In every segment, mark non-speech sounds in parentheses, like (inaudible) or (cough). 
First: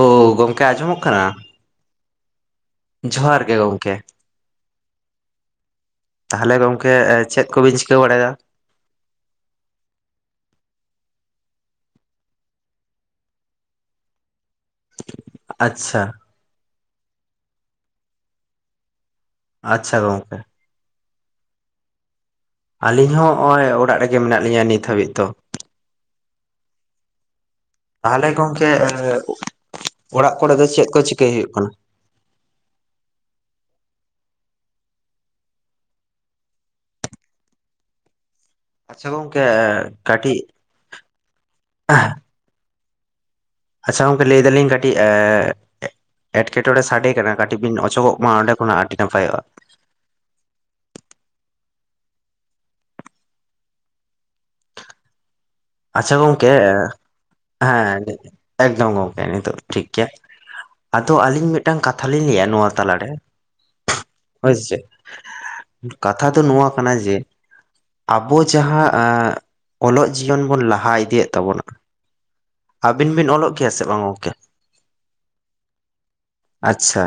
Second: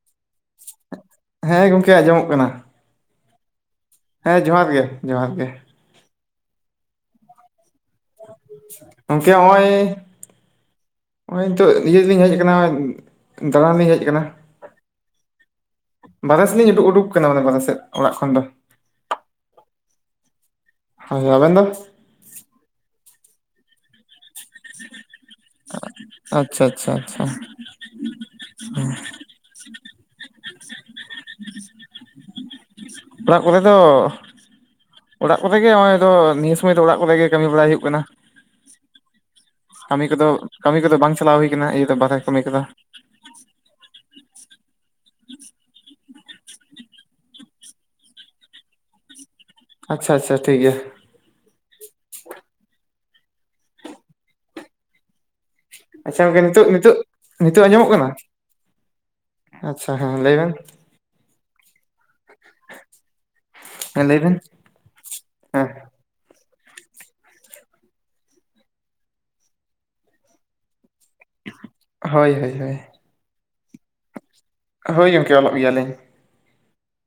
ᱳ ᱜᱚᱝᱚᱢᱠᱮ ᱟᱸᱡᱚᱢᱚᱜ ᱠᱟᱱᱟ᱾ ᱠᱮ ᱟᱸᱡᱚᱢᱚᱜ ᱠᱟᱱᱟ ᱡᱚᱦᱟᱨ ᱜᱮ ᱜᱚᱝᱠᱮ ᱦᱮᱸ ᱡᱚᱦᱟᱨ ᱜᱮ ᱡᱚᱦᱟᱨ ᱜᱮ ᱛᱟᱦᱚᱞᱮ ᱜᱚᱝᱠᱮ ᱪᱮᱫ ᱠᱚᱵᱤᱱ ᱪᱤᱠᱟᱹ ᱵᱟᱲᱟᱭᱮᱫᱟ ᱜᱚᱝᱠᱮ ᱦᱚᱸᱜᱼᱚᱭ (unintelligible) ᱱᱤᱛᱚᱜ ᱤᱭᱟᱹᱞᱤᱧ ᱦᱮᱡ ᱟᱠᱟᱱᱟ ᱫᱟᱟᱲᱟᱱ ᱞᱤᱧ ᱦᱮᱡ ᱟᱠᱟᱱᱟ ᱟᱪᱷᱟ ᱵᱟᱟᱦᱮ ᱥᱮᱫ ᱞᱤᱧ ᱩᱰᱩᱠ ᱩᱰᱩᱠ ᱟᱠᱟᱱᱟ ᱢᱟᱱᱮ ᱵᱟᱦᱨᱮ ᱥᱮᱫ ᱚᱲᱟᱜ ᱠᱷᱚᱱ ᱫᱚ ᱟᱪᱪᱷᱟ ᱜᱚᱢᱠᱮ ᱦᱚᱭ ᱟᱵᱮᱱ ᱫᱚ ᱟᱹᱞᱤᱧ ᱦᱚᱸᱜ ᱚᱭ ᱚᱲᱟᱜ ᱨᱮ ᱜᱮ ᱢᱮᱱᱟᱜ ᱞᱤᱧᱟᱹ ᱱᱤᱛ ᱦᱟᱹᱵᱤᱵ ᱫᱚ ᱟᱪᱪᱷᱟ ᱟᱪᱪᱷᱟ ᱟᱪᱪᱷᱟ ᱛᱟᱦᱚᱞᱮ ᱜᱚᱝᱠᱮ ᱚᱲᱟᱜ ᱠᱚᱨᱮ ᱫᱚ ᱪᱮᱫ ᱠᱚ ᱪᱤᱠᱟᱹᱭ ᱦᱩᱭᱩᱜ ᱠᱟᱱᱟ ᱚᱲᱟᱜ ᱠᱚᱨᱮ ᱫᱚ ᱚᱲᱟᱜ ᱠᱚᱨᱮ ᱜᱮ ᱱᱚᱜ ᱚᱸᱭ ᱱᱤᱭᱟᱹ ᱥᱚᱢᱚᱭ ᱫᱚ ᱚᱲᱟᱜ ᱠᱚᱨᱮ ᱜᱮ ᱠᱟᱹᱢᱤ ᱵᱟᱲᱟᱭ ᱦᱩᱭᱩᱜ ᱠᱟᱱᱟ ᱟᱪᱪᱷᱟ ᱜᱚᱢᱠᱮ ᱠᱟᱹᱢᱤ ᱠᱚᱫᱚ ᱠᱟᱹᱴᱤᱡ ᱠᱟᱹᱢᱤ ᱠᱚᱫᱚ ᱵᱟᱝ ᱪᱟᱞᱟᱣ ᱦᱩᱭ ᱠᱟᱱᱟ ᱤᱧ ᱫᱚ ᱵᱟᱷᱨᱮ ᱠᱟᱹᱢᱤ ᱠᱚᱫᱚ ᱟᱪᱪᱷᱟ ᱜᱚᱝᱠᱮ ᱞᱟᱹᱭ ᱫᱟᱞᱤᱧ ᱠᱟᱹᱴᱤᱡ--ᱮᱸ ᱮᱴᱠᱮᱴᱚᱬᱮ ᱥᱟᱰᱮ ᱠᱟᱱᱟ ᱠᱟᱹᱴᱤᱡ ᱵᱤᱱ ᱚᱪᱚᱜᱚᱜ ᱢᱟ ᱚᱸᱰᱮ ᱠᱷᱚᱱᱟᱜ ᱟᱹᱰᱤ ᱱᱟᱯᱟᱭᱚᱜᱼᱟ ᱟᱪᱪᱷᱟ ᱟᱪᱪᱷᱟ ᱴᱷᱤᱠ ᱜᱮ ᱟᱪᱪᱷᱟ ᱜᱚᱝᱠᱮ ᱱᱤᱛᱚᱜ ᱱᱤᱛᱚᱜ ᱱᱤᱛᱚᱜ ᱟᱸᱡᱚᱢᱚᱜ ᱦᱮᱸ ᱠᱟᱱᱟ ᱮᱠᱫᱚᱢ ᱜᱚᱢᱠᱮ ᱱᱤᱛᱚᱜ ᱫᱚ ᱴᱷᱤᱠ ᱟᱪᱪᱷᱟ ᱜᱮᱭᱟ ᱦᱮᱸ ᱞᱟᱹᱭ ᱵᱮᱱ ᱟᱫᱚ ᱟᱹᱞᱤᱧ ᱢᱤᱫᱴᱟᱝ ᱠᱟᱛᱷᱟ ᱞᱤᱧ ᱞᱟᱹᱭᱟ ᱱᱚᱣᱟ ᱛᱟᱞᱟᱨᱮ ᱦᱮᱸ ᱞᱟᱹᱭ ᱵᱮᱱ ᱦᱳᱭᱥᱮ ᱦᱮᱸ ᱠᱟᱛᱷᱟ ᱫᱚ ᱱᱳᱣᱟ ᱠᱟᱱᱟ ᱡᱮ ᱟᱵᱚ ᱡᱟᱦᱟᱸ ᱚᱞᱚᱜ ᱡᱤᱭᱚᱱ ᱵᱚᱱ ᱞᱟᱦᱟ ᱤᱫᱤᱭᱮᱫ ᱛᱟᱵᱚᱱᱟ ᱦᱳᱭ ᱦᱳᱭ ᱦᱳᱭ ᱟᱵᱤᱱ ᱵᱤᱱ ᱚᱞᱚᱜ ᱜᱮᱭᱟ ᱥᱮ ᱵᱟᱝ ᱜᱚᱝᱠᱮ ᱦᱳᱭ ᱜᱚᱢᱠᱮ ᱚᱞᱚᱜ ᱜᱮᱭᱟᱞᱤᱧ ᱟᱪᱪᱷᱟ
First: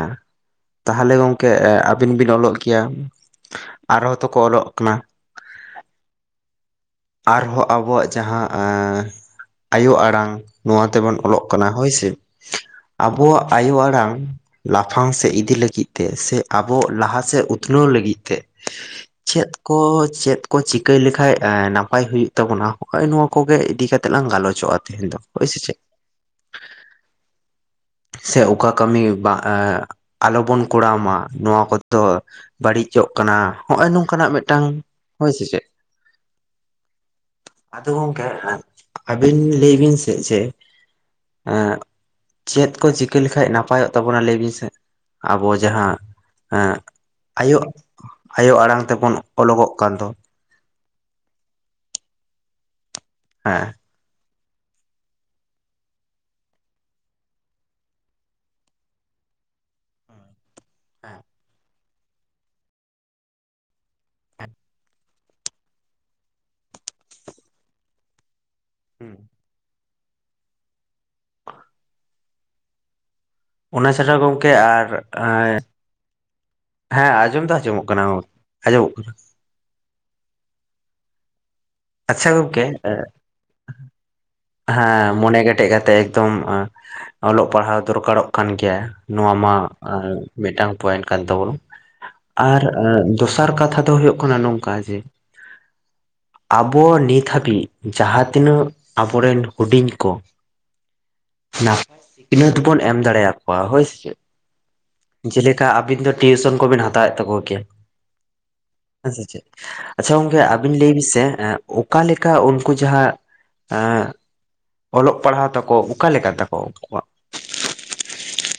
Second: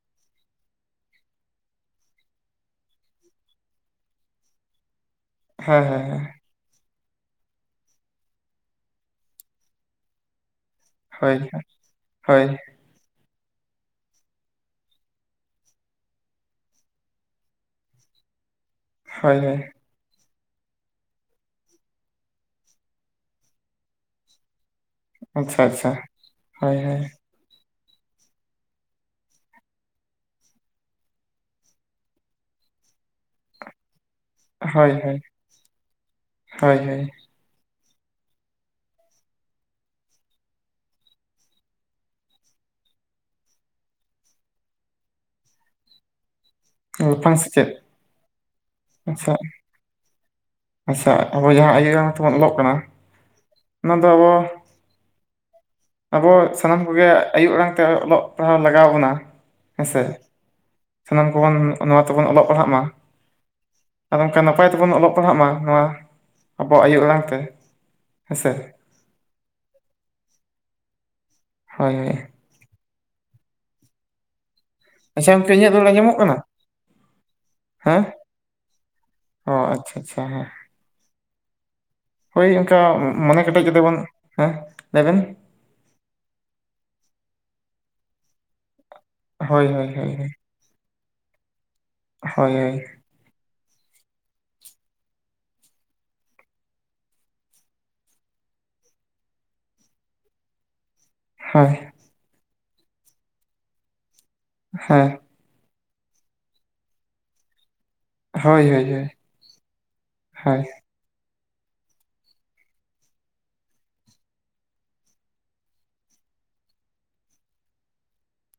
ᱛᱟᱦᱚᱞᱮ ᱜᱚᱝᱠᱮ ᱟᱹᱵᱤᱱ ᱵᱤᱱ ᱚᱞᱚᱜ ᱜᱮᱭᱟ ᱟᱨᱦᱚᱸ ᱛᱚᱠᱚ ᱚᱞᱚᱜ ᱠᱟᱱᱟ ᱦᱮᱸ ᱦᱮᱸ ᱦᱮᱸ ᱟᱨᱦᱚᱸ ᱟᱵᱚᱣᱟᱜ ᱡᱟᱦᱟᱸ ᱮᱸ ᱟᱭᱳ ᱟᱲᱟᱝ ᱱᱚᱣᱟ ᱛᱮᱵᱚᱱ ᱚᱞᱚᱜ ᱠᱟᱱᱟ ᱦᱳᱭᱥᱮ ᱟᱵᱚᱣᱟᱜ ᱟᱭᱳ ᱟᱲᱟᱝ ᱞᱟᱯᱷᱟᱝ ᱥᱮᱫ ᱤᱫᱤ ᱞᱟᱹᱜᱤᱫ ᱛᱮ ᱥᱮ ᱟᱵᱚ ᱞᱟᱦᱟᱥᱮᱫ ᱩᱛᱱᱟᱹᱣ ᱞᱟᱹᱜᱤᱫ ᱛᱮ ᱪᱮᱫ ᱠᱚ ᱪᱮᱫ ᱠᱚ ᱪᱤᱠᱟᱹᱭ ᱞᱮᱠᱷᱟᱡ ᱱᱟᱯᱟᱭ ᱦᱩᱭᱩᱜ ᱛᱟᱵᱚᱱᱟ, ᱱᱚᱣᱟ ᱠᱚᱜᱮ ᱤᱫᱤ ᱠᱟᱛᱮ ᱞᱟᱝ ᱜᱟᱞᱚᱪᱚᱜᱼᱟ ᱛᱟᱦᱮᱧ ᱫᱚ ᱾ ᱟᱪᱪᱷᱟ ᱟᱪᱪᱷᱟ ᱦᱳᱭ ᱦᱳᱭ ᱥᱮ ᱚᱠᱟ ᱠᱟᱹᱢᱤ ᱵᱟ ᱟᱞᱚᱵᱚᱱ ᱠᱚᱲᱟᱣ ᱢᱟ ᱱᱚᱣᱟ ᱠᱚᱫᱚ ᱵᱟᱹᱲᱤᱪᱚᱜ ᱠᱟᱱᱟ ᱦᱚᱸᱜᱼᱚᱭ ᱱᱚᱝᱠᱟᱱᱟᱜ ᱢᱤᱫᱴᱟᱝ ᱦᱳᱭ ᱥᱮ ᱪᱮ ᱦᱳᱭ᱾ ᱟᱫᱚ ᱜᱚᱢᱠᱮ ᱟᱹᱵᱤᱱ ᱞᱟᱹᱭ ᱵᱤᱱ ᱥᱮ ᱪᱮ ᱮᱸ ᱪᱮᱫ ᱠᱩ ᱪᱤᱠᱟᱹ ᱞᱮᱠᱷᱟᱜ ᱱᱟᱯᱟᱭᱚᱜ ᱛᱟᱵᱚᱱᱟ ᱞᱟᱹᱭ ᱵᱤᱱ ᱥᱮ ᱟᱵᱚ ᱡᱟᱦᱟᱸ ᱦᱸ ᱞᱟᱯᱷᱟᱝ ᱟᱭᱳ ᱥᱮᱪᱮᱫ ᱟᱭᱳ ᱟᱲᱟᱝ ᱛᱮᱵᱚᱱ ᱟᱪᱪᱷᱟ, ᱚᱞᱚᱜᱚᱜ ᱠᱟᱱ ᱫᱚ ᱟᱪᱪᱷᱟ ᱟᱵᱚ ᱡᱟᱦᱟᱸ ᱟᱭᱚᱟᱭᱟᱝ ᱛᱮᱵᱚᱱ ᱚᱞᱚᱜ ᱠᱟᱱᱟ ᱦᱮᱸ ᱚᱱᱟ ᱫᱚ ᱟᱵᱚ ᱟᱵᱚ ᱥᱟᱱᱟᱢ ᱠᱚᱜᱮ, ᱟᱭᱳ ᱟᱲᱟᱝ ᱛᱮ ᱚᱞᱚᱜ ᱯᱟᱲᱦᱟᱣ ᱞᱟᱜᱟᱣ ᱵᱚᱱᱟ᱾ ᱦᱮᱸ ᱥᱮ? ᱥᱟᱱᱟᱢ ᱠᱚᱵᱚᱱ ᱱᱚᱣᱟ ᱛᱮᱵᱚᱱ ᱚᱞᱚᱜ ᱯᱟᱲᱦᱟᱜ ᱢᱟ᱾ ᱟᱨ ᱚᱱᱠᱟ ᱱᱟᱯᱟᱭ ᱛᱮᱵᱚᱱ, ᱚᱞᱚᱜ ᱯᱟᱲᱦᱟᱜ ᱢᱟ, ᱱᱚᱣᱟ ᱟᱵᱚᱣᱟᱜ ᱟᱭᱳ ᱟᱲᱟᱝ ᱛᱮ᱾ ᱦᱮᱸ ᱥᱮ ᱦᱩᱸ ᱦᱳᱭ ᱦᱳᱭ ᱚᱱᱟ ᱪᱷᱟᱲᱟ ᱟᱨ ᱟᱪᱪᱷᱟ ᱜᱚᱝᱠᱮ ᱤᱧᱟᱹᱜ ᱨᱚᱲ ᱟᱸᱡᱚᱢᱚᱜ ᱠᱟᱱᱟ ᱦᱮᱸᱻᱻ ᱟᱸᱡᱚᱢ ᱫᱚ ᱟᱸᱡᱚᱢᱚᱜ ᱠᱟᱱᱟ ᱟᱸᱡᱚᱢᱚᱜ ᱠᱟᱱᱟ ᱚᱻ ᱟᱪᱪᱷᱟ ᱟᱪᱪᱷᱟ, ᱦᱮ ᱟᱪᱪᱷᱟ ᱦᱳᱭ ᱜᱚᱝᱠᱮ ᱚᱱᱠᱟ ᱢᱚᱱᱮ ᱠᱮᱴᱮᱡ ᱠᱟᱛᱮ ᱵᱚᱱ ᱦᱮᱸ ᱞᱟᱹᱭ ᱦᱮᱸᱻ ᱵᱮᱱ ᱢᱚᱱᱮ ᱠᱮᱴᱮᱡ ᱠᱟᱛᱮ, ᱮᱠᱫᱚᱢ ᱚᱞᱚᱜ ᱯᱟᱲᱦᱟᱣ ᱫᱚᱨᱠᱟᱨᱚᱜ ᱠᱟᱱ ᱜᱮᱭᱟ᱾ ᱱᱚᱣᱟ ᱢᱟ, ᱦᱳᱭ ᱦᱳᱭ ᱦᱳᱭ ᱦᱳᱭ ᱢᱤᱫᱴᱟᱝ ᱯᱚᱭᱮᱱᱴ ᱠᱟᱱ ᱛᱟᱵᱚᱱᱟ᱾ ᱦᱳᱭ ᱟᱨ ᱦᱳᱭ ᱫᱚᱥᱟᱨ ᱠᱟᱛᱷᱟ ᱫᱚ ᱦᱩᱭᱩᱜ ᱠᱟᱱᱟ ᱱᱚᱝᱠᱟ ᱡᱮ ᱟᱵᱚ ᱱᱤᱛ ᱦᱟᱹᱵᱤᱡ ᱡᱟᱦᱟᱸ ᱛᱤᱱᱟᱹᱜ ᱟᱵᱚᱨᱮᱱ ᱦᱩᱰᱤᱧ ᱠᱚ, ᱦᱳᱭ ᱱᱟᱯᱟᱭ ᱥᱟ ᱤᱱᱟᱹᱫᱚᱵᱚᱱ ᱮᱢ ᱫᱟᱲᱮ ᱟᱠᱚᱣᱟ ᱾ᱦᱳᱭ ᱥᱮ ᱪᱮᱫ? ᱦᱮᱸ ᱡᱮ ᱞᱮᱠᱟ ᱟᱹᱵᱤᱱ ᱫᱚ ᱴᱤᱭᱩᱥᱚᱱ ᱠᱚᱵᱤᱱ ᱦᱟᱛᱟᱣᱮᱫ ᱛᱟᱠᱚ ᱠᱮᱭᱟ᱾ ᱦᱳᱭ ᱦᱳᱭ ᱦᱳᱭ ᱦᱮᱸ ᱥᱮ ᱪᱮᱫ? ᱟᱪᱪᱷᱟ ᱜᱚᱝᱠᱮ ᱦᱳᱭ ᱟᱹᱵᱤᱱ ᱞᱟᱹᱭ ᱵᱤᱱ ᱥᱮ ᱚᱠᱟ ᱞᱮᱠᱟ ᱩᱱᱠᱩ ᱡᱟᱦᱟᱸ ᱦᱮᱸ ᱚᱞᱚᱜ ᱯᱟᱲᱦᱟᱣ ᱛᱟᱠᱚ, ᱚᱠᱟ ᱞᱮᱠᱟ ᱛᱟᱠᱚ ᱩᱱᱠᱩᱣᱟᱜ?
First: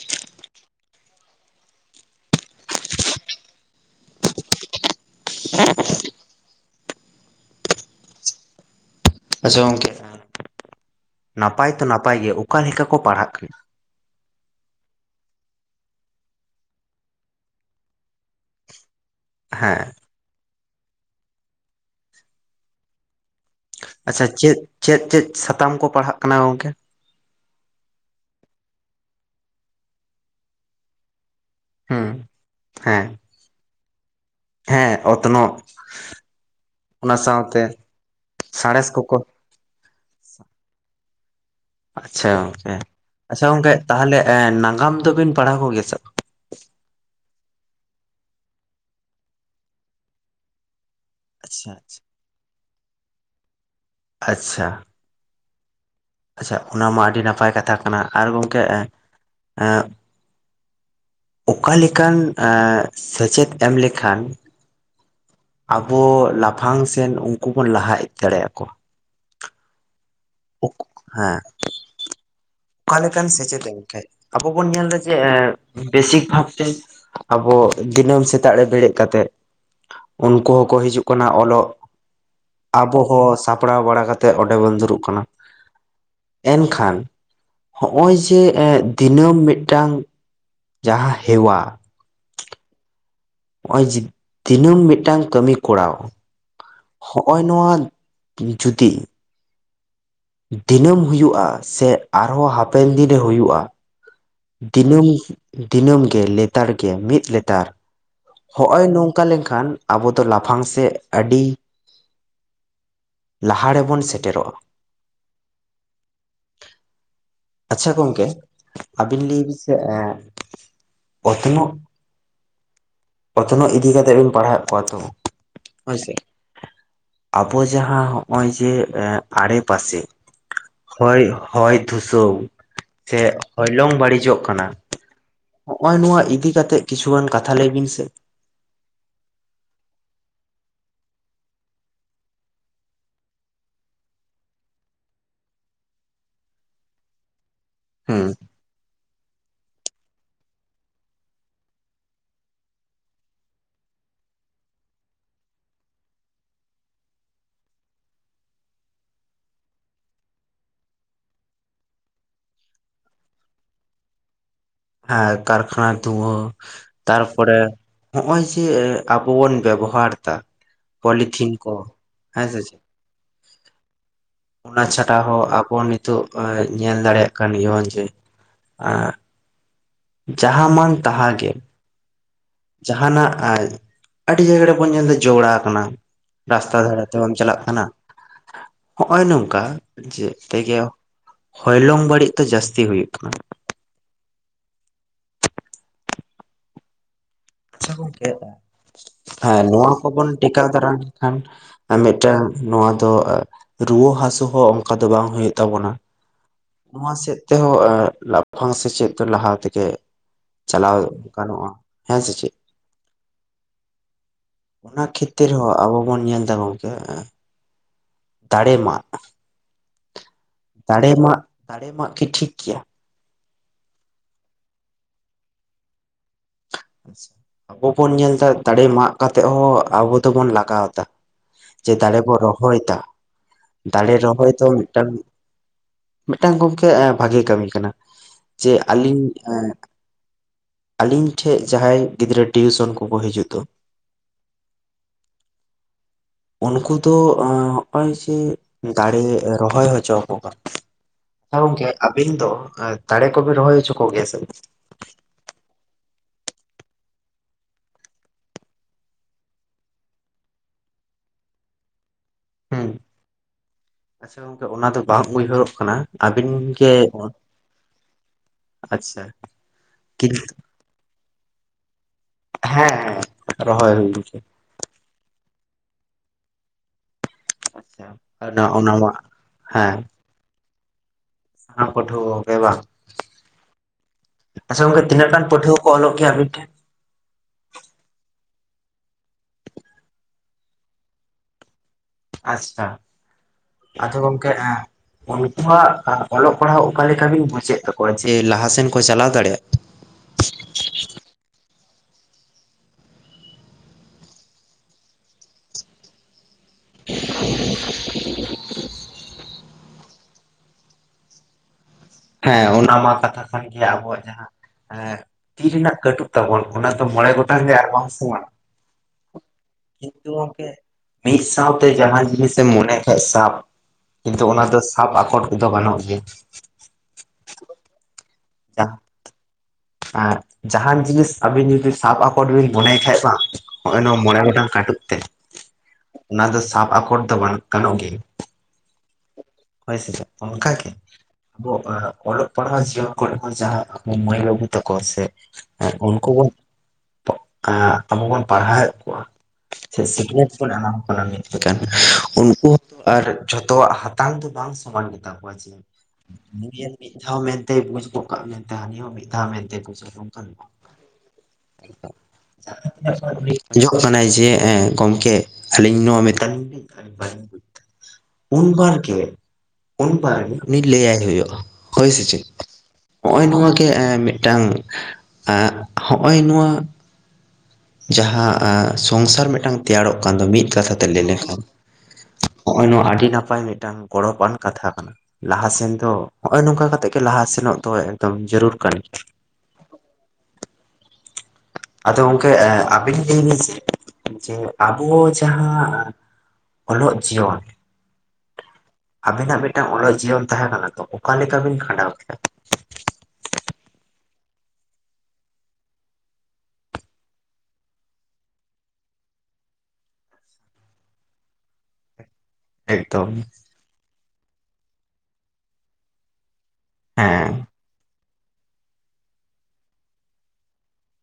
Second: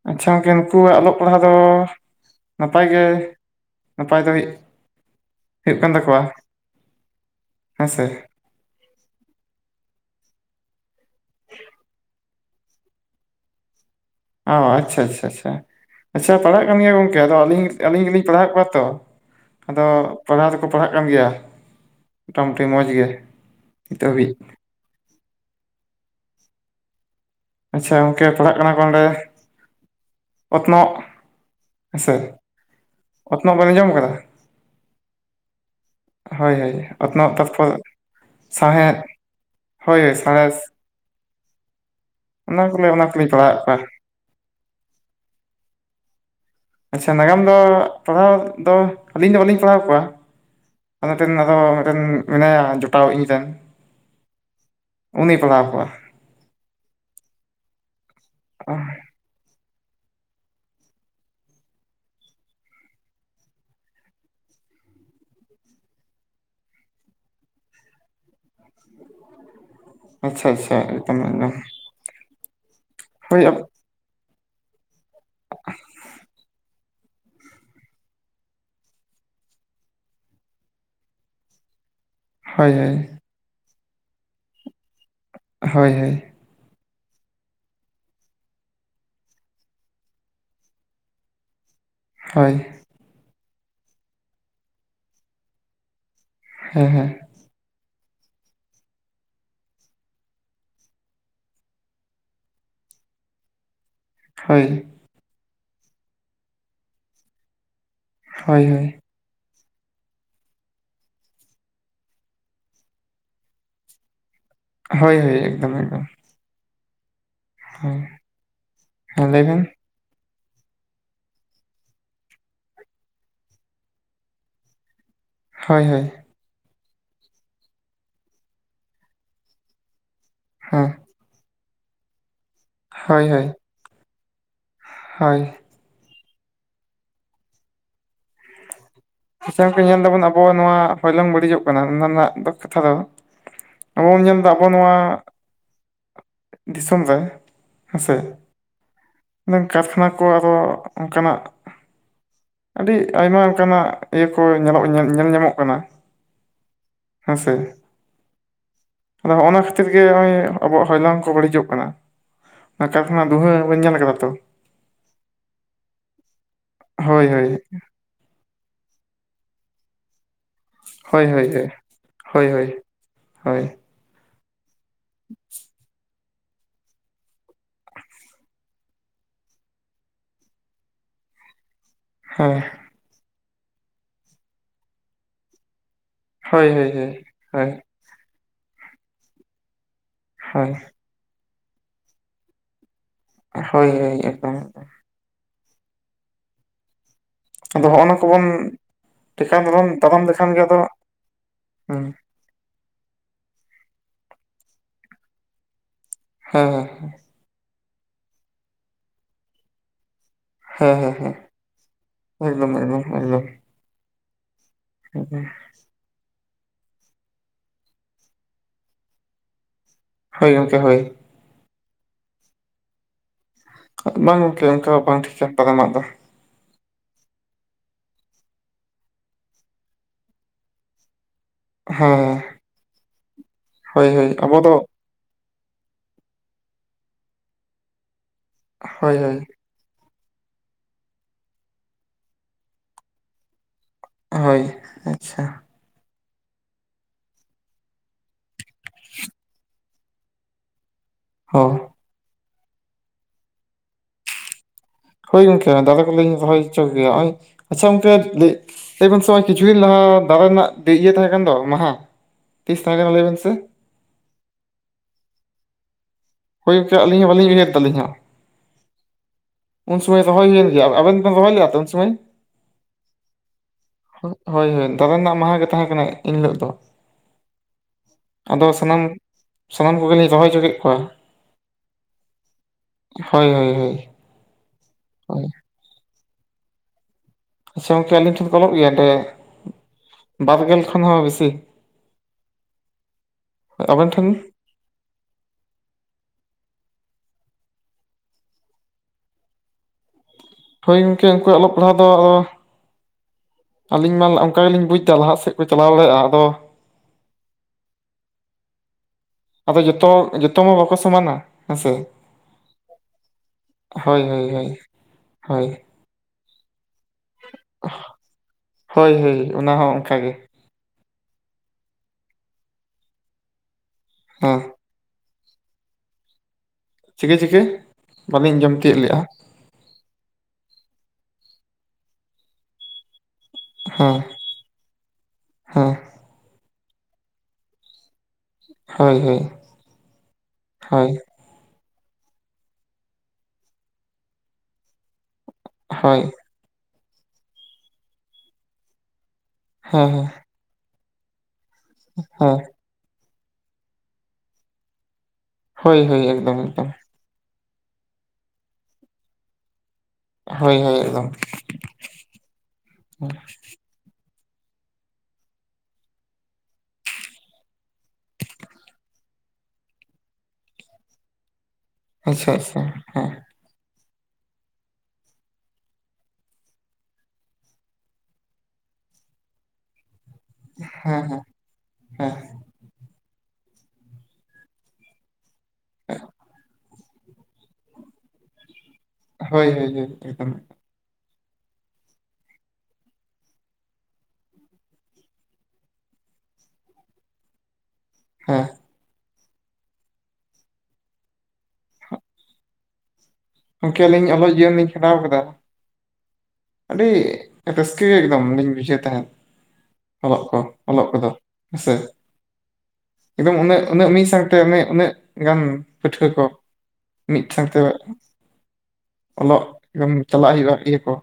ᱟᱪᱪᱷᱟ ᱜᱚᱝᱠᱮ ᱱᱩᱠᱩᱣᱟᱜ ᱚᱞᱚᱜ ᱯᱟᱲᱦᱟᱜ ᱫᱚ ᱱᱟᱯᱟᱭ ᱜᱮ ᱱᱟᱯᱟᱭ ᱫᱚ ᱦᱩᱭᱩᱜ ᱠᱟᱱ ᱛᱟᱠᱚᱣᱟ ᱦᱮᱸ ᱥᱮ ᱟᱪᱪᱷᱟ ᱜᱚᱝᱠᱮ ᱱᱟᱯᱟᱭ ᱛᱚ ᱱᱟᱯᱟᱭ ᱜᱮ ᱚᱠᱟ ᱞᱮᱠᱟ ᱠᱚ ᱯᱟᱲᱦᱟᱜ ᱠᱟᱱᱟ ᱚ ᱟᱪᱪᱷᱟ ᱟᱪᱪᱷᱟ ᱟᱪᱷᱟ ᱟᱪᱪᱷᱟ ᱯᱟᱲᱦᱟᱜ ᱠᱟᱱ ᱜᱮᱭᱟ ᱜᱚᱝᱠᱮ ᱟᱫᱚ, ᱟᱹᱞᱤᱧ ᱟᱹᱞᱤᱧ ᱜᱮ ᱞᱤᱧ ᱯᱟᱲᱦᱟᱜ ᱠᱚᱣᱟ ᱛᱚ ᱦᱮᱸ ᱟᱫᱚ ᱯᱟᱲᱦᱟᱣ ᱫᱚ ᱠᱚ ᱯᱟᱲᱦᱟᱜ ᱠᱟᱱ ᱜᱮᱭᱟ ᱢᱳᱴᱟᱢᱩᱴᱤ ᱢᱚᱡᱽ ᱜᱮ ᱱᱤᱛᱚᱜ ᱟᱪᱪᱷᱟ ᱦᱟᱹᱵᱤᱡ ᱪᱮᱫ, ᱪᱮᱫ, ᱪᱮᱫ ᱥᱟᱛᱟᱢ ᱠᱚ ᱯᱟᱲᱦᱟᱜ ᱠᱟᱱᱟ ᱜᱚᱝᱠᱮ ᱟᱪᱪᱷᱟ ᱜᱚᱝᱠᱮ ᱯᱟᱲᱦᱟᱜ ᱠᱟᱱᱟ ᱠᱚ ᱚᱸᱰᱮ ᱚᱛᱱᱚᱜ ᱦᱮᱸ ᱦᱩᱸ ᱥᱮ ᱦᱮᱸ ᱚᱛᱱᱚᱜ ᱵᱮᱱ ᱟᱸᱡᱚᱢ ᱟᱠᱟᱫᱟ ᱦᱮᱸ ᱚᱛᱱᱚᱜ ᱦᱳᱭ ᱦᱳᱭ ᱚᱱᱟ ᱚᱛᱱᱚᱜ ᱥᱟᱶᱛᱮ ᱛᱟᱨᱯᱚᱨ ᱥᱟᱬᱮᱥ ᱥᱟᱶᱦᱮᱫ ᱠᱚᱠᱚ ᱦᱳᱭ ᱥᱟᱬᱮᱥ ᱟᱪᱪᱷᱟ ᱚᱱᱟ ᱜᱚᱝᱠᱮ, ᱠᱚᱞᱮ ᱚᱱᱟ ᱠᱚᱞᱤᱧ ᱟᱪᱪᱷᱟ ᱯᱟᱲᱦᱟᱣᱮᱫ ᱜᱚᱝᱠᱮ ᱠᱚᱣᱟ ᱛᱟᱦᱚᱞᱮ ᱱᱟᱜᱟᱢ ᱫᱚᱵᱤᱱ ᱯᱟᱲᱦᱟᱣ ᱠᱚ ᱜᱮᱭᱟ ᱥᱮ ᱵᱟᱝ ᱟᱪᱪᱷᱟ ᱱᱟᱜᱟᱢ ᱫᱚ ᱯᱟᱲᱦᱟᱣ ᱫᱚ ᱟᱹᱞᱤᱧ ᱫᱚ ᱵᱟᱹᱞᱤᱧ ᱯᱟᱲᱦᱟᱣ ᱠᱚᱣᱟ ᱟᱨ ᱢᱤᱫᱴᱮᱱ ᱟᱫᱚ ᱟᱪᱪᱷᱟ ᱢᱤᱫᱴᱮᱱ ᱢᱮᱱᱟᱭᱟ ᱡᱚᱴᱟᱣ ᱤᱧ ᱨᱮᱱ ᱟᱪᱪᱷᱟ ᱩᱱᱤ ᱯᱟᱲᱟᱣ ᱠᱚᱣᱟ ᱟᱪᱪᱷᱟ, ᱚᱱᱟ ᱢᱟ ᱟᱹᱰᱤ ᱱᱟᱯᱟᱭ ᱠᱟᱛᱷᱟ ᱠᱟᱱᱟ ᱟᱨ ᱜᱚᱢᱠᱮ ᱚᱠᱟ ᱞᱮᱠᱟᱱ ᱥᱮᱪᱮᱫ ᱮᱢ ᱞᱮᱠᱷᱟᱱ ᱟᱵᱚ ᱞᱟᱯᱷᱟᱝ ᱥᱮᱱ ᱩᱱᱠᱩ ᱵᱩᱱ ᱞᱟᱦᱟ ᱤᱫᱤ ᱫᱟᱲᱮᱭᱟ ᱠᱚᱣᱟ ᱟᱪᱪᱷᱟ ᱟᱪᱪᱷᱟ ᱮᱠᱫᱚᱢ ᱦᱮᱸ ᱮᱠᱫᱚᱢ ᱚᱠᱟ ᱞᱮᱠᱟᱱ ᱦᱳᱭ ᱟᱯ ᱥᱮᱪᱮᱫ ᱮᱱ ᱠᱷᱟᱱ ᱟᱵᱚ ᱵᱚᱱ ᱧᱮᱞ ᱮᱫᱟ ᱡᱮ ᱵᱮᱥᱤᱠ ᱵᱷᱟᱵᱛᱮ ᱟᱵᱚ ᱫᱤᱱᱟᱹᱢ ᱥᱮᱛᱟᱜ ᱨᱮ ᱵᱮᱨᱮᱫ ᱠᱟᱛᱮᱫ ᱩᱱᱠᱩ ᱦᱚᱸᱠᱚ ᱦᱤᱡᱩᱜ ᱠᱟᱱᱟ ᱚᱞᱚᱜ ᱦᱳᱭ ᱦᱳᱭ ᱟᱵᱚ ᱦᱚᱸ ᱥᱟᱯᱲᱟᱣ ᱵᱟᱲᱟ ᱠᱟᱛᱮᱫ ᱚᱸᱰᱮ ᱵᱚᱱ ᱫᱩᱲᱩᱵ ᱠᱟᱱᱟ ᱦᱳᱭ ᱦᱳᱭ ᱮᱱᱠᱷᱟᱱ ᱦᱚᱜᱼᱚᱭ ᱡᱮ ᱫᱤᱱᱟᱹᱢ ᱢᱤᱫᱴᱟᱝ ᱡᱟᱦᱟᱸ ᱦᱮᱣᱟ ᱦᱳᱭ ᱱᱚᱜᱼᱚᱭ ᱡᱮ ᱫᱤᱱᱟᱹᱢ ᱢᱤᱫ ᱴᱟᱝ ᱠᱟᱹᱢᱤ ᱠᱚᱨᱟᱣ ᱦᱮᱸ ᱦᱮᱸ ᱦᱚᱸᱜᱼᱚᱭ ᱱᱚᱣᱟ ᱡᱩᱫᱤ ᱫᱤᱱᱟᱹᱢ ᱦᱩᱭᱩᱜᱼᱟ ᱥᱮ ᱟᱨᱦᱚᱸ ᱦᱟᱯᱮᱱ ᱫᱤᱱ ᱨᱮ ᱦᱩᱭᱩᱜᱼᱟ ᱦᱳᱭ ᱫᱤᱱᱟᱹᱢ ᱫᱤᱱᱟᱹᱢ ᱜᱮ ᱞᱮᱛᱟᱲ ᱜᱮ ᱢᱤᱫ ᱞᱮᱛᱟᱲ ᱦᱳᱭ ᱦᱚᱸᱜᱼᱚᱭ ᱦᱳᱭ ᱱᱚᱝ ᱚᱝᱠᱟ ᱞᱮᱱ ᱠᱷᱟᱱ ᱟᱵᱚ ᱫᱚ ᱞᱟᱯᱷᱟᱝ ᱥᱮᱫ ᱟᱹᱰᱤ ᱞᱟᱦᱟ ᱨᱮᱵᱚᱱ ᱥᱮᱴᱮᱨᱚᱜᱼᱟ ᱦᱳᱭ ᱦᱳᱭ ᱮᱠᱫᱚᱢ ᱮᱠᱫᱚᱢ ᱟᱪᱪᱷᱟ ᱦᱳᱭ ᱜᱚᱝᱠᱮ ᱟᱹᱵᱤᱱ ᱦᱮᱸ ᱞᱟᱹᱭ ᱵᱤᱱ ᱵᱮᱱ ᱥᱮ ᱚᱛᱱᱚᱜ ᱚᱛᱱᱚᱜ ᱤᱫᱤ ᱠᱟᱛᱮ ᱵᱤᱱ ᱯᱟᱲᱦᱟᱣ ᱮᱫ ᱠᱚᱣᱟ ᱛᱚ ᱦᱳᱭ ᱥᱮ ᱟᱵᱚ ᱡᱟᱦᱟᱸ ᱦᱚᱸᱜᱼᱚᱭ ᱡᱮ ᱟᱲᱮ ᱯᱟᱥᱮ ᱦᱮᱸ ᱦᱳᱭ ᱦᱚᱭ ᱫᱷᱩᱥᱟᱹᱣ ᱥᱮ ᱦᱳᱭ ᱦᱳᱭ ᱦᱚᱭᱞᱚᱝ ᱵᱟᱹᱲᱤᱡᱚᱜ ᱠᱟᱱᱟ ᱦᱳᱭ ᱦᱚᱸᱜᱼᱚᱭ ᱱᱚᱣᱟ ᱤᱫᱤ ᱠᱟᱛᱮᱜ ᱠᱤᱪᱷᱩ ᱜᱟᱱ ᱠᱟᱛᱷᱟ ᱞᱟᱹᱭ ᱵᱤᱱ ᱥᱮ ᱟᱪᱪᱷᱟ ᱜᱚᱝᱠᱮ ᱧᱮᱞ ᱫᱟᱵᱚᱱ ᱟᱵᱚ ᱱᱚᱣᱟ ᱦᱚᱭᱞᱚᱝ ᱵᱟᱹᱲᱤᱡᱚᱜ ᱠᱟᱱᱟ ᱚᱱᱟ ᱨᱮᱱᱟᱜ ᱫᱚ ᱠᱟᱛᱷᱟ ᱫᱚ ᱟᱵᱚ ᱵᱚᱱ ᱧᱮᱞ ᱫᱟ ᱟᱵᱚ ᱱᱚᱣᱟ ᱫᱤᱥᱚᱢ ᱨᱮ ᱦᱮᱸ ᱥᱮ ᱢᱮᱱ ᱠᱟᱨᱠᱷᱟᱱᱟ ᱠᱚ ᱟᱨᱚ ᱚᱱᱠᱟᱱᱟᱜ ᱟᱹᱰᱤ ᱟᱭᱢᱟ ᱚᱱᱠᱟᱱᱟᱜ ᱤᱭᱟᱹ ᱠᱚ ᱧᱮᱞᱚᱜ ᱧᱮᱞ ᱧᱟᱢᱚᱜ ᱠᱟᱱᱟ ᱦᱮᱸ ᱥᱮ ᱦᱚᱸᱜᱼᱱᱚᱣᱟ ᱠᱷᱟᱹᱛᱤᱨ ᱜᱮ ᱦᱚᱸᱜᱼᱚᱭ ᱟᱵᱚᱣᱟᱜ ᱦᱚᱭᱞᱚᱝ ᱠᱚ ᱵᱟᱹᱲᱤᱡᱚᱜ ᱠᱟᱱᱟ ᱠᱟᱨᱠᱷᱟᱱᱟ ᱫᱩᱸᱦᱟᱹ ᱵᱟᱹ ᱧᱮᱞ ᱠᱟᱫᱟ ᱛᱚ ᱦᱮᱸ ᱠᱟᱨᱠᱷᱟᱱᱟ ᱫᱷᱩᱸᱣᱟᱹ ᱦᱳᱭ ᱦᱳᱭ ᱛᱟᱨᱯᱚᱨᱮ ᱦᱸᱚᱜᱼᱚᱭ ᱡᱮ ᱟᱵᱚ ᱵᱚᱱ ᱵᱮᱵᱚᱦᱟᱨ ᱫᱟ ᱦᱳᱭ ᱦᱳᱭ ᱯᱚᱞᱤᱛᱷᱤᱱ ᱠᱚ ᱦᱳᱭ ᱦᱮᱸ ᱥᱮ ᱦᱳᱭ ᱪᱮᱫ ᱦᱳᱭ ᱦᱳᱭ ᱚᱱᱟ ᱪᱷᱟᱰᱟ ᱦᱚᱸ ᱟᱵᱚ ᱱᱤᱛᱚᱜ ᱧᱮᱞ ᱫᱟᱲᱮᱭᱟᱜ ᱠᱟᱱ ᱜᱮᱭᱟ ᱵᱚᱱ ᱡᱮ ᱡᱟᱦᱟᱸ ᱢᱟᱱ ᱛᱟᱦᱟᱸ ᱜᱮ ᱦᱮᱸ ᱡᱟᱸᱦᱟᱱᱟᱜ ᱟᱡ ᱟᱹᱰᱤ ᱡᱟᱭᱜᱟ ᱨᱮᱵᱚᱱ ᱧᱮᱞ ᱫᱟ ᱡᱚᱵᱟᱲᱟ ᱠᱟᱱᱟ ᱦᱳᱭ ᱨᱟᱥᱛᱟ ᱦᱳᱭ ᱫᱷᱲᱟᱨᱮ ᱦᱳᱭ ᱛᱮᱦᱚᱢ ᱪᱟᱞᱟᱜ ᱦᱳᱭ ᱠᱟᱱᱟ ᱦᱚᱸᱜᱼᱚᱭ ᱱᱚᱝᱠᱟ ᱡᱮᱣᱮᱫ ᱦᱳᱭ ᱛᱮᱜᱮ ᱦᱚᱭᱞᱚᱝ ᱵᱟᱹᱲᱤᱡ ᱛᱚ ᱡᱟᱹᱥᱛᱤ ᱦᱩᱭᱩᱜ ᱠᱟᱱᱟ ᱦᱳᱭ ᱦᱳᱭ ᱮᱠᱫᱚᱢ ᱟᱫᱚ ᱟᱪᱪᱷᱟ ᱦᱚᱸᱜᱼᱚ ᱱᱟ ᱜᱚᱝᱠᱮ ᱠᱚᱵᱚᱱ ᱴᱮᱠᱟᱣ ᱫᱟᱨᱟᱢ ᱱᱚᱣᱟ ᱫᱟᱨᱟᱢ ᱠᱚᱵᱚᱱ ᱞᱮᱠᱷᱟᱱ ᱜᱮ ᱴᱮᱠᱟᱣ ᱟᱫᱚ ᱫᱟᱨᱟᱢ ᱠᱷᱟᱱ ᱦᱮᱸ ᱢᱤᱫᱴᱟᱹᱝ ᱱᱚᱶᱟ ᱫᱚ ᱨᱩᱣᱟᱹ ᱦᱟᱹᱥᱩ ᱦᱚᱸ ᱚᱱᱠᱟ ᱫᱚ ᱵᱟᱝ ᱦᱩᱭᱩᱜ ᱛᱟᱵᱚᱱᱟ᱾ ᱦᱮᱸ ᱱᱚᱣᱟ ᱥᱮᱫ ᱛᱮᱦᱚᱸ ᱞᱟᱯᱷᱟᱝ ᱥᱮᱪᱮᱫ ᱫᱚ ᱞᱟᱦᱟ ᱛᱮᱜᱮ ᱦᱮᱸ ᱪᱟᱞᱟᱣ ᱦᱮᱸ ᱦᱮᱸ ᱜᱟᱱᱚᱜᱼᱟ ᱦᱮᱸ ᱥᱮ ᱪᱮᱫ (unintelligible) ᱚᱱᱟ ᱠᱷᱮᱛᱛᱮ ᱮᱠᱫᱚᱢ ᱨᱮ ᱦᱚᱸ ᱟᱵᱚ ᱵᱚᱱ ᱧᱮᱞ ᱮᱫᱟ ᱜᱚᱝᱠᱮ, ᱫᱟᱲᱮ ᱢᱟᱜᱽ ᱦᱳᱭ ᱜᱚᱝᱠᱮ ᱦᱳᱭ ᱫᱟᱲᱮ ᱢᱟᱜ ᱫᱟᱲᱮ ᱢᱟᱜ ᱠᱤ ᱴᱷᱤᱠ ᱜᱮᱭᱟ? ᱵᱟᱝ ᱜᱚᱢᱠᱮ ᱚᱱᱠᱟ ᱵᱟᱝ ᱴᱷᱤᱠ ᱟ ᱛᱟᱨᱟᱢᱟᱜ ᱫᱚ ᱟᱵᱚ ᱵᱚᱱ ᱧᱮᱞ ᱫᱟ ᱫᱟᱨᱮ ᱢᱟᱜ ᱠᱟᱛᱮᱫ ᱦᱚᱸ ᱟᱵᱚ ᱫᱚᱵᱚᱱ ᱞᱟᱜᱟᱣ ᱫᱟ ᱡᱮ ᱫᱟᱨᱮ ᱵᱚ ᱦᱮᱸ ᱨᱚᱦᱚᱭ ᱫᱟ ᱦᱳᱭ ᱫᱟᱨᱮ ᱦᱳᱭ ᱨᱚᱦᱚᱭ ᱟᱵᱚ ᱫᱚ ᱢᱤᱫ ᱴᱟᱝ ᱢᱤᱫ ᱴᱟᱝ ᱜᱚᱢᱠᱮ ᱵᱷᱟᱹᱜᱤ ᱠᱟᱹᱢᱤ ᱠᱟᱱᱟ ᱡᱮ ᱦᱳᱭ ᱟᱹᱞᱤᱧ ᱦᱳᱭ ᱮᱸ ᱟᱞᱤᱧ ᱴᱷᱮᱡ ᱡᱟᱦᱟᱸᱭ ᱜᱤᱫᱽᱨᱟᱹ ᱴᱤᱭᱩᱥᱚᱱ ᱠᱚᱠᱚ ᱦᱤᱡᱩᱜ ᱫᱚ ᱦᱳᱭ ᱟᱪᱪᱷᱟ ᱱᱩᱠᱩ ᱫᱚ ᱦᱚᱸᱜᱼᱚᱭ ᱡᱮ ᱫᱟᱲᱮ ᱨᱚᱦᱚᱭ ᱦᱚᱪᱚ ᱠᱚ ᱠᱟᱱᱟ ᱦᱮᱸ ᱜᱚᱢᱠᱮ ᱚ ᱟᱹᱵᱤᱱ ᱫᱚ ᱫᱟᱨᱮ ᱠᱚᱵᱤᱱ ᱨᱚᱦᱚᱭ ᱦᱚᱪᱚ ᱠᱚᱜᱮᱭᱟ ᱥᱮ ᱵᱟᱝ ᱦᱳᱭ ᱜᱚᱝᱠᱮ ᱫᱟᱨᱮ ᱠᱚᱞᱤᱧ ᱨᱚᱦᱚᱭ ᱦᱚᱪᱚ ᱠᱮᱭᱟ ᱱᱚᱸᱜᱼᱚᱭ ᱟᱪᱪᱷᱟ ᱜᱚᱝᱠᱮ ᱞᱟᱹᱭ ᱵᱤᱱ ᱥᱮ ᱠᱤᱪᱷᱩ ᱫᱤᱱ ᱞᱟᱦᱟ ᱫᱟᱨᱮ ᱨᱮᱱᱟᱜ ᱤᱭᱟᱹ ᱛᱟᱦᱮᱸ ᱠᱟᱱ ᱫᱚ ᱢᱟᱦᱟ ᱛᱤᱥ ᱦᱩᱸ ᱛᱟᱦᱮᱸ ᱠᱟᱱᱟ ᱞᱟᱹᱭ ᱵᱤᱱ ᱥᱮ ᱟᱪᱪᱷᱟ ᱜᱚᱝᱠᱮ ᱚᱱᱟ ᱫᱚ ᱵᱟᱝ ᱩᱭᱦᱟᱹᱨᱚᱜ ᱠᱟᱱᱟ, ᱟᱹᱵᱤᱱ ᱦᱳᱭ ᱜᱮ ᱜᱚᱢᱠᱮ ᱟᱹᱞᱤᱧ ᱦᱚᱸ ᱵᱟᱹᱞᱤᱧ ᱩᱭᱦᱟᱹᱨ ᱫᱟᱞᱤᱧ ᱦᱟᱸᱜ ᱟᱪᱪᱷᱟ ᱩᱱ ᱥᱩᱢᱟᱹᱭ ᱠᱤᱱ ᱨᱚᱦᱚᱭ ᱦᱩᱭ ᱮᱱ, ᱟᱵᱮᱱ ᱫᱚᱵᱤᱱ ᱨᱚᱦᱚᱭ ᱞᱮᱫᱟ ᱛᱚ ᱩᱱ ᱥᱩᱢᱟᱹᱭ ᱦᱮᱸ ᱨᱚᱦᱚᱭ (unintelligible) ᱦᱳᱭ ᱦᱳᱭ ᱫᱟᱨᱮ ᱨᱮᱱᱟᱜ ᱢᱟᱦᱟ ᱜᱮ ᱛᱟᱦᱮᱸ ᱠᱟᱱᱟ ᱤᱱ ᱦᱤᱞᱳᱜ ᱫᱚ, ᱟᱪᱪᱷᱟ ᱚᱱᱟ ᱟᱫᱚ ᱚᱱᱟ ᱥᱟᱱᱟᱢ ᱢᱟ ᱦᱮᱸ ᱥᱟᱱᱟᱢ ᱠᱚᱜᱮᱞᱤᱧ ᱨᱚᱦᱚᱭ ᱦᱚᱪᱚ ᱠᱮᱫ ᱠᱚᱣᱟ, (unintelligible) ᱦᱳᱭ ᱦᱳᱭ ᱦᱳᱭ, ᱟᱪᱪᱷᱟ ᱜᱚᱝᱠᱮ ᱛᱤᱱᱟᱹᱜ ᱦᱳᱭ ᱜᱟᱱ ᱯᱟᱹᱴᱷᱩᱣᱟᱹ ᱠᱚ ᱚᱞᱚᱜ ᱜᱮᱭᱟ ᱟᱵᱤᱱ ᱴᱷᱮᱱ? ᱥᱮ ᱜᱚᱢᱠᱮ ᱟᱞᱤᱧ ᱴᱷᱮᱱ ᱠᱚ ᱚᱞᱚᱜ ᱜᱮᱭᱟ ᱰᱮ, ᱵᱟᱨᱜᱮᱞ ᱠᱷᱚᱱ ᱦᱚᱸ ᱵᱤᱥᱤ, ᱟᱥᱪᱷᱟ ᱟᱵᱮᱱ ᱟᱫᱚ ᱴᱷᱮᱱ ᱜᱚᱢᱠᱮ ᱦᱮᱸ ᱩᱱᱠᱩᱣᱟᱜ ᱚᱞᱚᱜ ᱯᱟᱲᱦᱟᱜ ᱚᱠᱟ ᱞᱮᱠᱟᱵᱤᱱ ᱵᱩᱡᱮᱫ ᱛᱟᱠᱚᱣᱟ ᱡᱮ ᱞᱟᱦᱟ ᱥᱮᱫ ᱠᱚ ᱪᱟᱞᱟᱣ ᱫᱟᱲᱮᱭᱟᱜᱼᱟ, ᱦᱳᱭ ᱜᱚᱢᱠᱮ ᱩᱱᱠᱩ ᱟᱜ ᱢᱟ ᱯᱟᱲᱦᱟᱣ ᱫᱚ ᱟᱫᱚ ᱟᱞᱤᱧ ᱢᱟ ᱚᱱᱠᱟ ᱜᱮᱞᱤᱧ ᱵᱩᱡ ᱫᱟ ᱞᱟᱦᱟ ᱥᱮᱫ ᱠᱚ ᱪᱟᱞᱟᱣ ᱫᱟᱲᱮᱭᱟᱜᱼᱟ ᱟᱫᱚ (inaudible) (inaudible) ᱟᱫᱚ ᱡᱚᱛᱚ ᱡᱚᱛᱚ ᱢᱟ ᱵᱟᱠᱚ ᱥᱚᱢᱟᱱᱟ ᱦᱮᱸ ᱥᱮ, ᱦᱮᱸ ᱚᱱᱟ ᱢᱟ ᱠᱟᱛᱷᱟ ᱠᱟᱱ ᱜᱮᱭᱟ ᱟᱵᱚᱣᱟᱜ ᱦᱳᱭ ᱡᱟᱦᱟᱸ ᱦᱳᱭ ᱮ ᱛᱤ ᱦᱳᱭ ᱨᱮᱱᱟᱜ ᱠᱟᱹᱴᱩᱵᱽ ᱛᱟᱵᱚᱱ ᱚᱱᱟ ᱛᱚ ᱢᱚᱬᱮ ᱜᱚᱴᱟᱝ ᱜᱮ ᱟᱨ ᱵᱟᱝ ᱥᱚᱢᱟᱱᱟ, ᱦᱳᱭ ᱦᱳᱭ ᱚᱱᱟ ᱦᱚᱸ ᱚᱱᱠᱟ ᱠᱤᱱᱛᱩ ᱜᱮ ᱜᱚᱝᱠᱮ ᱢᱤᱫ ᱥᱟᱶᱛᱮ ᱡᱟᱦᱟ ᱡᱤᱱᱤᱥ ᱮᱢ ᱢᱚᱱᱮᱭ ᱠᱷᱟᱱ ᱥᱟᱵ ᱠᱤᱱᱛᱩ ᱦᱮᱸ ᱚᱱᱟ ᱫᱚ ᱥᱟᱯ ᱟᱠᱚᱴ ᱠᱚᱫᱚ ᱵᱟᱱᱚᱜ ᱜᱮᱭᱟ, ᱪᱤᱠᱟᱹ ᱪᱤᱠᱟᱹ ᱵᱟᱹᱞᱤᱧ ᱟᱡᱚᱢ ᱡᱟᱦᱟᱸ ᱛᱤᱭᱩᱜ ᱞᱮᱜᱼᱟ, ᱟᱨ ᱡᱟᱦᱟᱱ ᱡᱤᱱᱤᱥ ᱟᱵᱤᱱ ᱡᱩᱫᱤ ᱥᱟᱵ ᱟᱠᱚᱴ ᱵᱤᱱ ᱢᱚᱱᱮᱭ ᱠᱷᱟᱡ ᱵᱟᱝ ᱦᱚᱜᱼᱚᱭ ᱦᱮᱸ ᱱᱚᱣᱟ ᱢᱚᱬᱮ ᱜᱚᱴᱟᱝ ᱠᱟᱴᱩᱵ ᱛᱮ ᱦᱮᱸ ᱚᱱᱟ ᱫᱚ ᱥᱟᱵ ᱟᱠᱚᱴ ᱫᱚ ᱵᱟᱝ ᱜᱟᱱᱚᱜ ᱜᱮ, ᱦᱳᱭ ᱦᱳᱭ ᱦᱳᱭ ᱥᱮ ᱪᱮᱫ ᱚᱱᱠᱟ ᱜᱮ ᱦᱳᱭ ᱟᱵᱚ ᱚᱞᱚᱜ ᱯᱟᱲᱦᱟᱣ ᱡᱤᱭᱚᱱ ᱠᱚᱨᱮ ᱦᱚᱸ ᱡᱟᱦᱟᱸ ᱟᱵᱚ ᱢᱟᱹᱭ ᱵᱟᱹᱵᱩ ᱛᱟᱠᱚ ᱥᱮ- ᱦᱮᱸ ᱦᱳᱭ ᱩᱱᱠᱩ ᱵᱚᱱ ᱮ ᱟᱵᱚ ᱵᱚᱱ ᱯᱟᱲᱦᱟᱣ ᱮᱫ ᱠᱚᱣᱟ, ᱥᱮ ᱦᱮᱸ ᱦᱮᱸ ᱥᱤᱠᱷᱱᱟᱹᱛ ᱵᱚᱱ ᱮᱢᱟ ᱠᱚ ᱠᱟᱱᱟ ᱢᱤᱫ ᱞᱮᱠᱟᱱ ᱦᱮᱸ ᱩᱱᱠᱩ ᱦᱚᱸ ᱟᱨ ᱡᱷᱚᱛᱚᱣᱟᱜ ᱦᱟᱛ ᱛᱟᱝ ᱫᱚ ᱵᱟᱝ ᱥᱚᱢᱟᱱ ᱜᱮᱛᱟ ᱠᱚᱣᱟ ᱡᱮ ᱦᱳᱭ ᱦᱳᱭ (unintelligible) ᱮᱠᱫᱚᱢ ᱮᱠᱫᱚᱢ ᱢᱤᱫ ᱫᱷᱟᱣ ᱢᱮᱱᱛᱮᱭ ᱵᱩᱡᱽ ᱜᱚᱜ ᱠᱟᱜ ᱢᱮᱱᱛᱮ ᱦᱟᱱᱤ ᱦᱚᱸ ᱢᱤᱫ ᱫᱷᱟᱣ ᱢᱮᱱᱛᱮ ᱜᱩᱡ ᱦᱳᱭ ᱦᱳᱭ ᱮᱠᱫᱚᱢ (unintelligible) (unintelligible) ᱡᱩᱜ ᱠᱟᱱᱟᱭ ᱡᱮ ᱮ ᱜᱚᱝᱠᱮ ᱟᱹᱞᱤᱧ ᱱᱚᱣᱟ ᱢᱮᱛᱟ ᱞᱤᱧ (unintelligible) ᱩᱱ ᱵᱟᱨᱜᱮ ᱩᱱ ᱵᱟᱨᱜᱮ ᱩᱱᱤ ᱞᱟᱹᱭᱟᱭ ᱦᱩᱭᱩᱜᱼᱟ, ᱦᱳᱭ ᱥᱮ ᱪᱮᱫ ᱟᱪᱪᱷᱟ ᱟᱪᱪᱷᱟ ᱦᱮᱸ ᱱᱚᱜᱼᱚᱭ ᱱᱚᱣᱟᱜᱮ ᱢᱤᱫᱴᱟᱝ ᱮ ᱦᱚᱜᱼᱚᱭ ᱱᱚᱣᱟ ᱡᱟᱦᱟᱸ ᱥᱚᱝᱥᱟᱨ ᱢᱤᱫᱴᱟᱝ ᱛᱮᱭᱟᱨᱚᱜ ᱠᱟᱱ ᱫᱚ ᱢᱤᱫ ᱠᱟᱛᱷᱟ ᱛᱮ ᱦᱮᱸ ᱞᱟᱹᱭ ᱦᱮᱸ ᱞᱮᱱᱠᱷᱟᱱ ᱦᱮᱸ ᱱᱚᱜ-ᱚᱭ ᱱᱚᱣᱟ ᱟᱹᱰᱤ ᱱᱟᱯᱟᱭ ᱢᱤᱫᱴᱟᱝ ᱜᱚᱨᱚᱵᱟᱱ ᱠᱟᱛᱷᱟ ᱠᱟᱱᱟ ᱞᱟᱦᱟ ᱥᱮᱱ ᱫᱚ ᱱᱚᱜ ᱚᱭ ᱱᱚᱝᱠᱟ ᱠᱟᱛᱮ ᱜᱮ, ᱞᱟᱦᱟ ᱥᱮᱱᱚᱜ ᱫᱚ ᱮᱠᱫᱚᱢ ᱡᱟᱹᱨᱩᱲ ᱠᱟᱱ ᱜᱮᱭᱟ (inaudible) ᱦᱳᱭ ᱦᱳᱭ ᱦᱳ ᱮᱚᱢ (inaudible) ᱟᱫᱚ ᱜᱚᱝᱠᱮ ᱟᱵᱤᱱ ᱜᱮ ᱞᱟᱹᱭ ᱵᱤᱱ ᱥᱮ ᱡᱮ ᱟᱵᱚ ᱡᱟᱦᱟᱸ ᱚᱞᱚᱜ ᱡᱤᱭᱚᱱ, ᱦᱮᱸ ᱟᱵᱤᱱᱟᱜ ᱢᱤᱫᱴᱟᱝ ᱚᱞᱚᱜ ᱡᱤᱭᱚᱱ ᱛᱟᱦᱮᱸ ᱠᱟᱱᱟ ᱛᱚ ᱚᱠᱟ ᱞᱮᱠᱟ ᱵᱤᱱ ᱠᱷᱟᱸᱰᱟᱣ ᱠᱮᱫᱟ? ᱜᱚᱢᱠᱮ ᱟᱹᱞᱤᱧ ᱚᱞᱚᱜ ᱡᱤᱭᱚᱱ ᱞᱤᱧ ᱠᱷᱟᱸᱰᱟᱣ ᱠᱟᱫᱟ, ᱟᱹᱰᱤ ᱨᱟᱹᱥᱠᱟᱹ ᱜᱮ ᱮᱠᱫᱚᱢ ᱞᱤᱧ ᱵᱩᱡᱷᱟᱹᱣ ᱮᱫ ᱛᱟᱦᱮᱸᱫ ᱚᱞᱚᱜ ᱠᱚ ᱚᱞᱚᱜ ᱠᱚᱫᱚ ᱦᱮᱸ ᱥᱮ, ᱮᱠᱫᱚᱢ ᱩᱱᱟᱹᱜ ᱩᱱᱟᱹᱜ ᱢᱤᱫ ᱥᱟᱶᱛᱮ ᱩᱱᱟᱹᱜ ᱩᱱᱟ. ᱜ ᱜᱟᱱ ᱯᱟᱹᱴᱷᱩᱣᱟᱹ ᱠᱚ ᱢᱤᱫ ᱥᱟᱶ ᱦᱮᱸ ᱛᱮ (unintelligible) ᱚᱞᱚᱜ ᱮᱫᱚᱢ ᱪᱟᱞᱟᱜ ᱦᱩᱭᱩᱜᱼᱟ ᱤᱭᱟᱹ ᱠᱚ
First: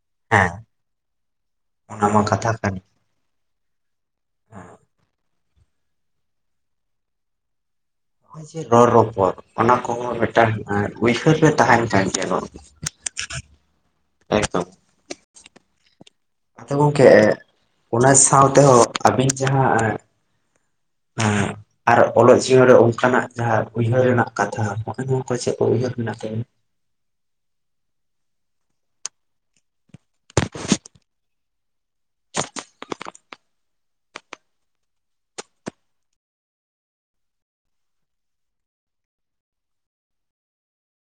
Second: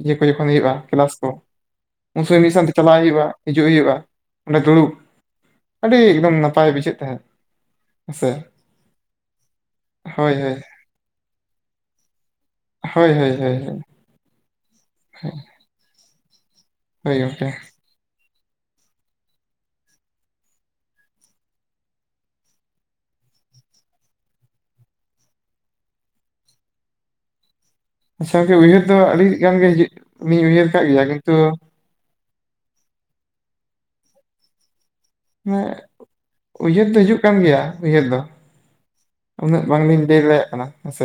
ᱤᱭᱟᱹ ᱠᱚ ᱡᱚᱠᱷᱚᱱ ᱦᱮᱸ ᱦᱩᱭᱩᱜᱭᱼᱟ ᱠᱮᱞᱟᱥ ᱠᱚ ᱚᱱᱟ ᱢᱟ ᱩᱱ ᱥᱚᱢᱚᱭ ᱢᱤᱫ ᱠᱟᱛᱷᱟ ᱠᱟᱱ ᱥᱟᱶᱛᱮ ᱜᱮ᱾ ᱪᱟᱞᱟᱜ ᱦᱩᱭᱩᱜᱼᱟ ᱦᱤᱡᱩᱜ ᱦᱩᱭᱩᱜᱼᱟ ᱚᱸᱰᱮ ᱫᱩᱲᱩᱵ ᱟᱹᱰᱤ ᱮᱠᱫᱚᱢ ᱱᱟᱯᱟᱭ ᱵᱩᱡᱷᱟᱹᱜ ᱛᱟᱦᱮᱸᱜ ᱨᱚᱲ ᱨᱚᱯᱚᱲ ᱚᱱᱟ ᱠᱚᱦᱚᱸ ᱦᱳᱭ ᱦᱳᱭ ᱢᱤᱫᱴᱟᱝ ᱩᱭᱦᱟᱹᱨ ᱨᱮ ᱛᱟᱦᱮᱱ ᱠᱟᱱ ᱡ (inaudible) ᱦᱳᱭ ᱦᱳᱭ ᱦᱳᱭ ᱦᱳᱭ ᱦᱳᱭ ᱮᱠᱫᱚᱢ ᱦᱳᱭ ᱟᱫᱚ ᱜᱚᱢᱠᱮ ᱜᱚᱝᱠᱮ ᱚᱱᱟ ᱥᱟᱶ ᱛᱮᱦᱚᱸ ᱟᱹᱵᱤᱱ ᱡᱟᱦᱟᱸ ᱦᱮᱸ ᱟᱨ ᱚᱞᱚᱜ ᱡᱤᱭᱚᱱ ᱨᱮ ᱚᱱᱠᱟᱱᱟᱜ ᱡᱟᱦᱟᱸ ᱩᱭᱦᱟᱹᱨ ᱨᱮᱱᱟᱜ ᱠᱟᱛᱷᱟ ᱱᱚᱜᱼᱚᱭ ᱱᱚᱣᱟ ᱠᱚ ᱪᱮᱫ ᱠᱚ ᱩᱭᱦᱟᱹᱨ ᱢᱮᱱᱟᱜ ᱛᱟᱹᱵᱤᱱᱟ (inaudible) ᱟᱪᱪᱷᱟ ᱜᱚᱝᱠᱮ ᱩᱭᱦᱟᱹᱨ ᱫᱚ ᱟᱹᱰᱤ ᱜᱟᱱ ᱜᱮ ᱦᱤᱡᱩᱜ ᱤᱧ ᱩᱭᱦᱟᱹᱨ ᱠᱟᱜ ᱜᱮᱭᱟ ᱠᱤᱱᱛᱚ ᱢᱟᱱᱮ ᱩᱭᱦᱟᱹᱨ ᱫᱚ ᱦᱤᱡᱩᱜ ᱠᱟᱱ ᱜᱮᱭᱟ ᱩᱭᱦᱟᱹᱨ ᱫᱚ ᱩᱱᱟᱹᱜ ᱵᱟᱝᱞᱤᱧ ᱞᱟᱹᱭ ᱫᱟᱲᱮᱭᱟᱜ ᱠᱟᱱᱟ ᱦᱮᱸᱥᱮ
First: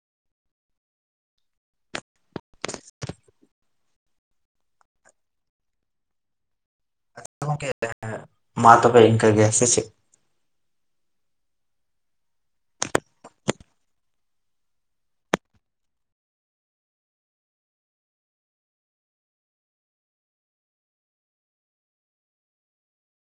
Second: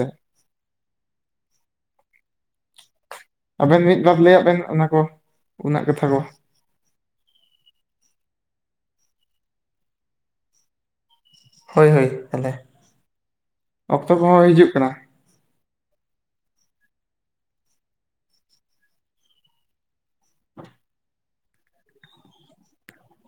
ᱟᱵᱮᱱ ᱢᱤᱫᱵᱟᱨ ᱞᱟᱹᱭᱟ ᱵᱮᱱ ᱚᱱᱟ ᱠᱚ ᱩᱱᱟᱹᱜ ᱠᱟᱛᱷᱟ ᱠᱚ ᱦᱮᱸ ᱜᱚᱝᱠᱮ ᱢᱟᱛᱚᱵᱮ ᱤᱝᱠᱟᱹ ᱜᱮ ᱦᱮᱸ ᱥᱮ ᱪᱮᱫ ᱦᱳᱭ ᱦᱳᱭ ᱛᱟᱦᱞᱮ ᱚᱠᱛᱚ ᱠᱚᱦᱚᱸ ᱦᱤᱡᱩᱜ ᱠᱟᱱᱟ (inaudible)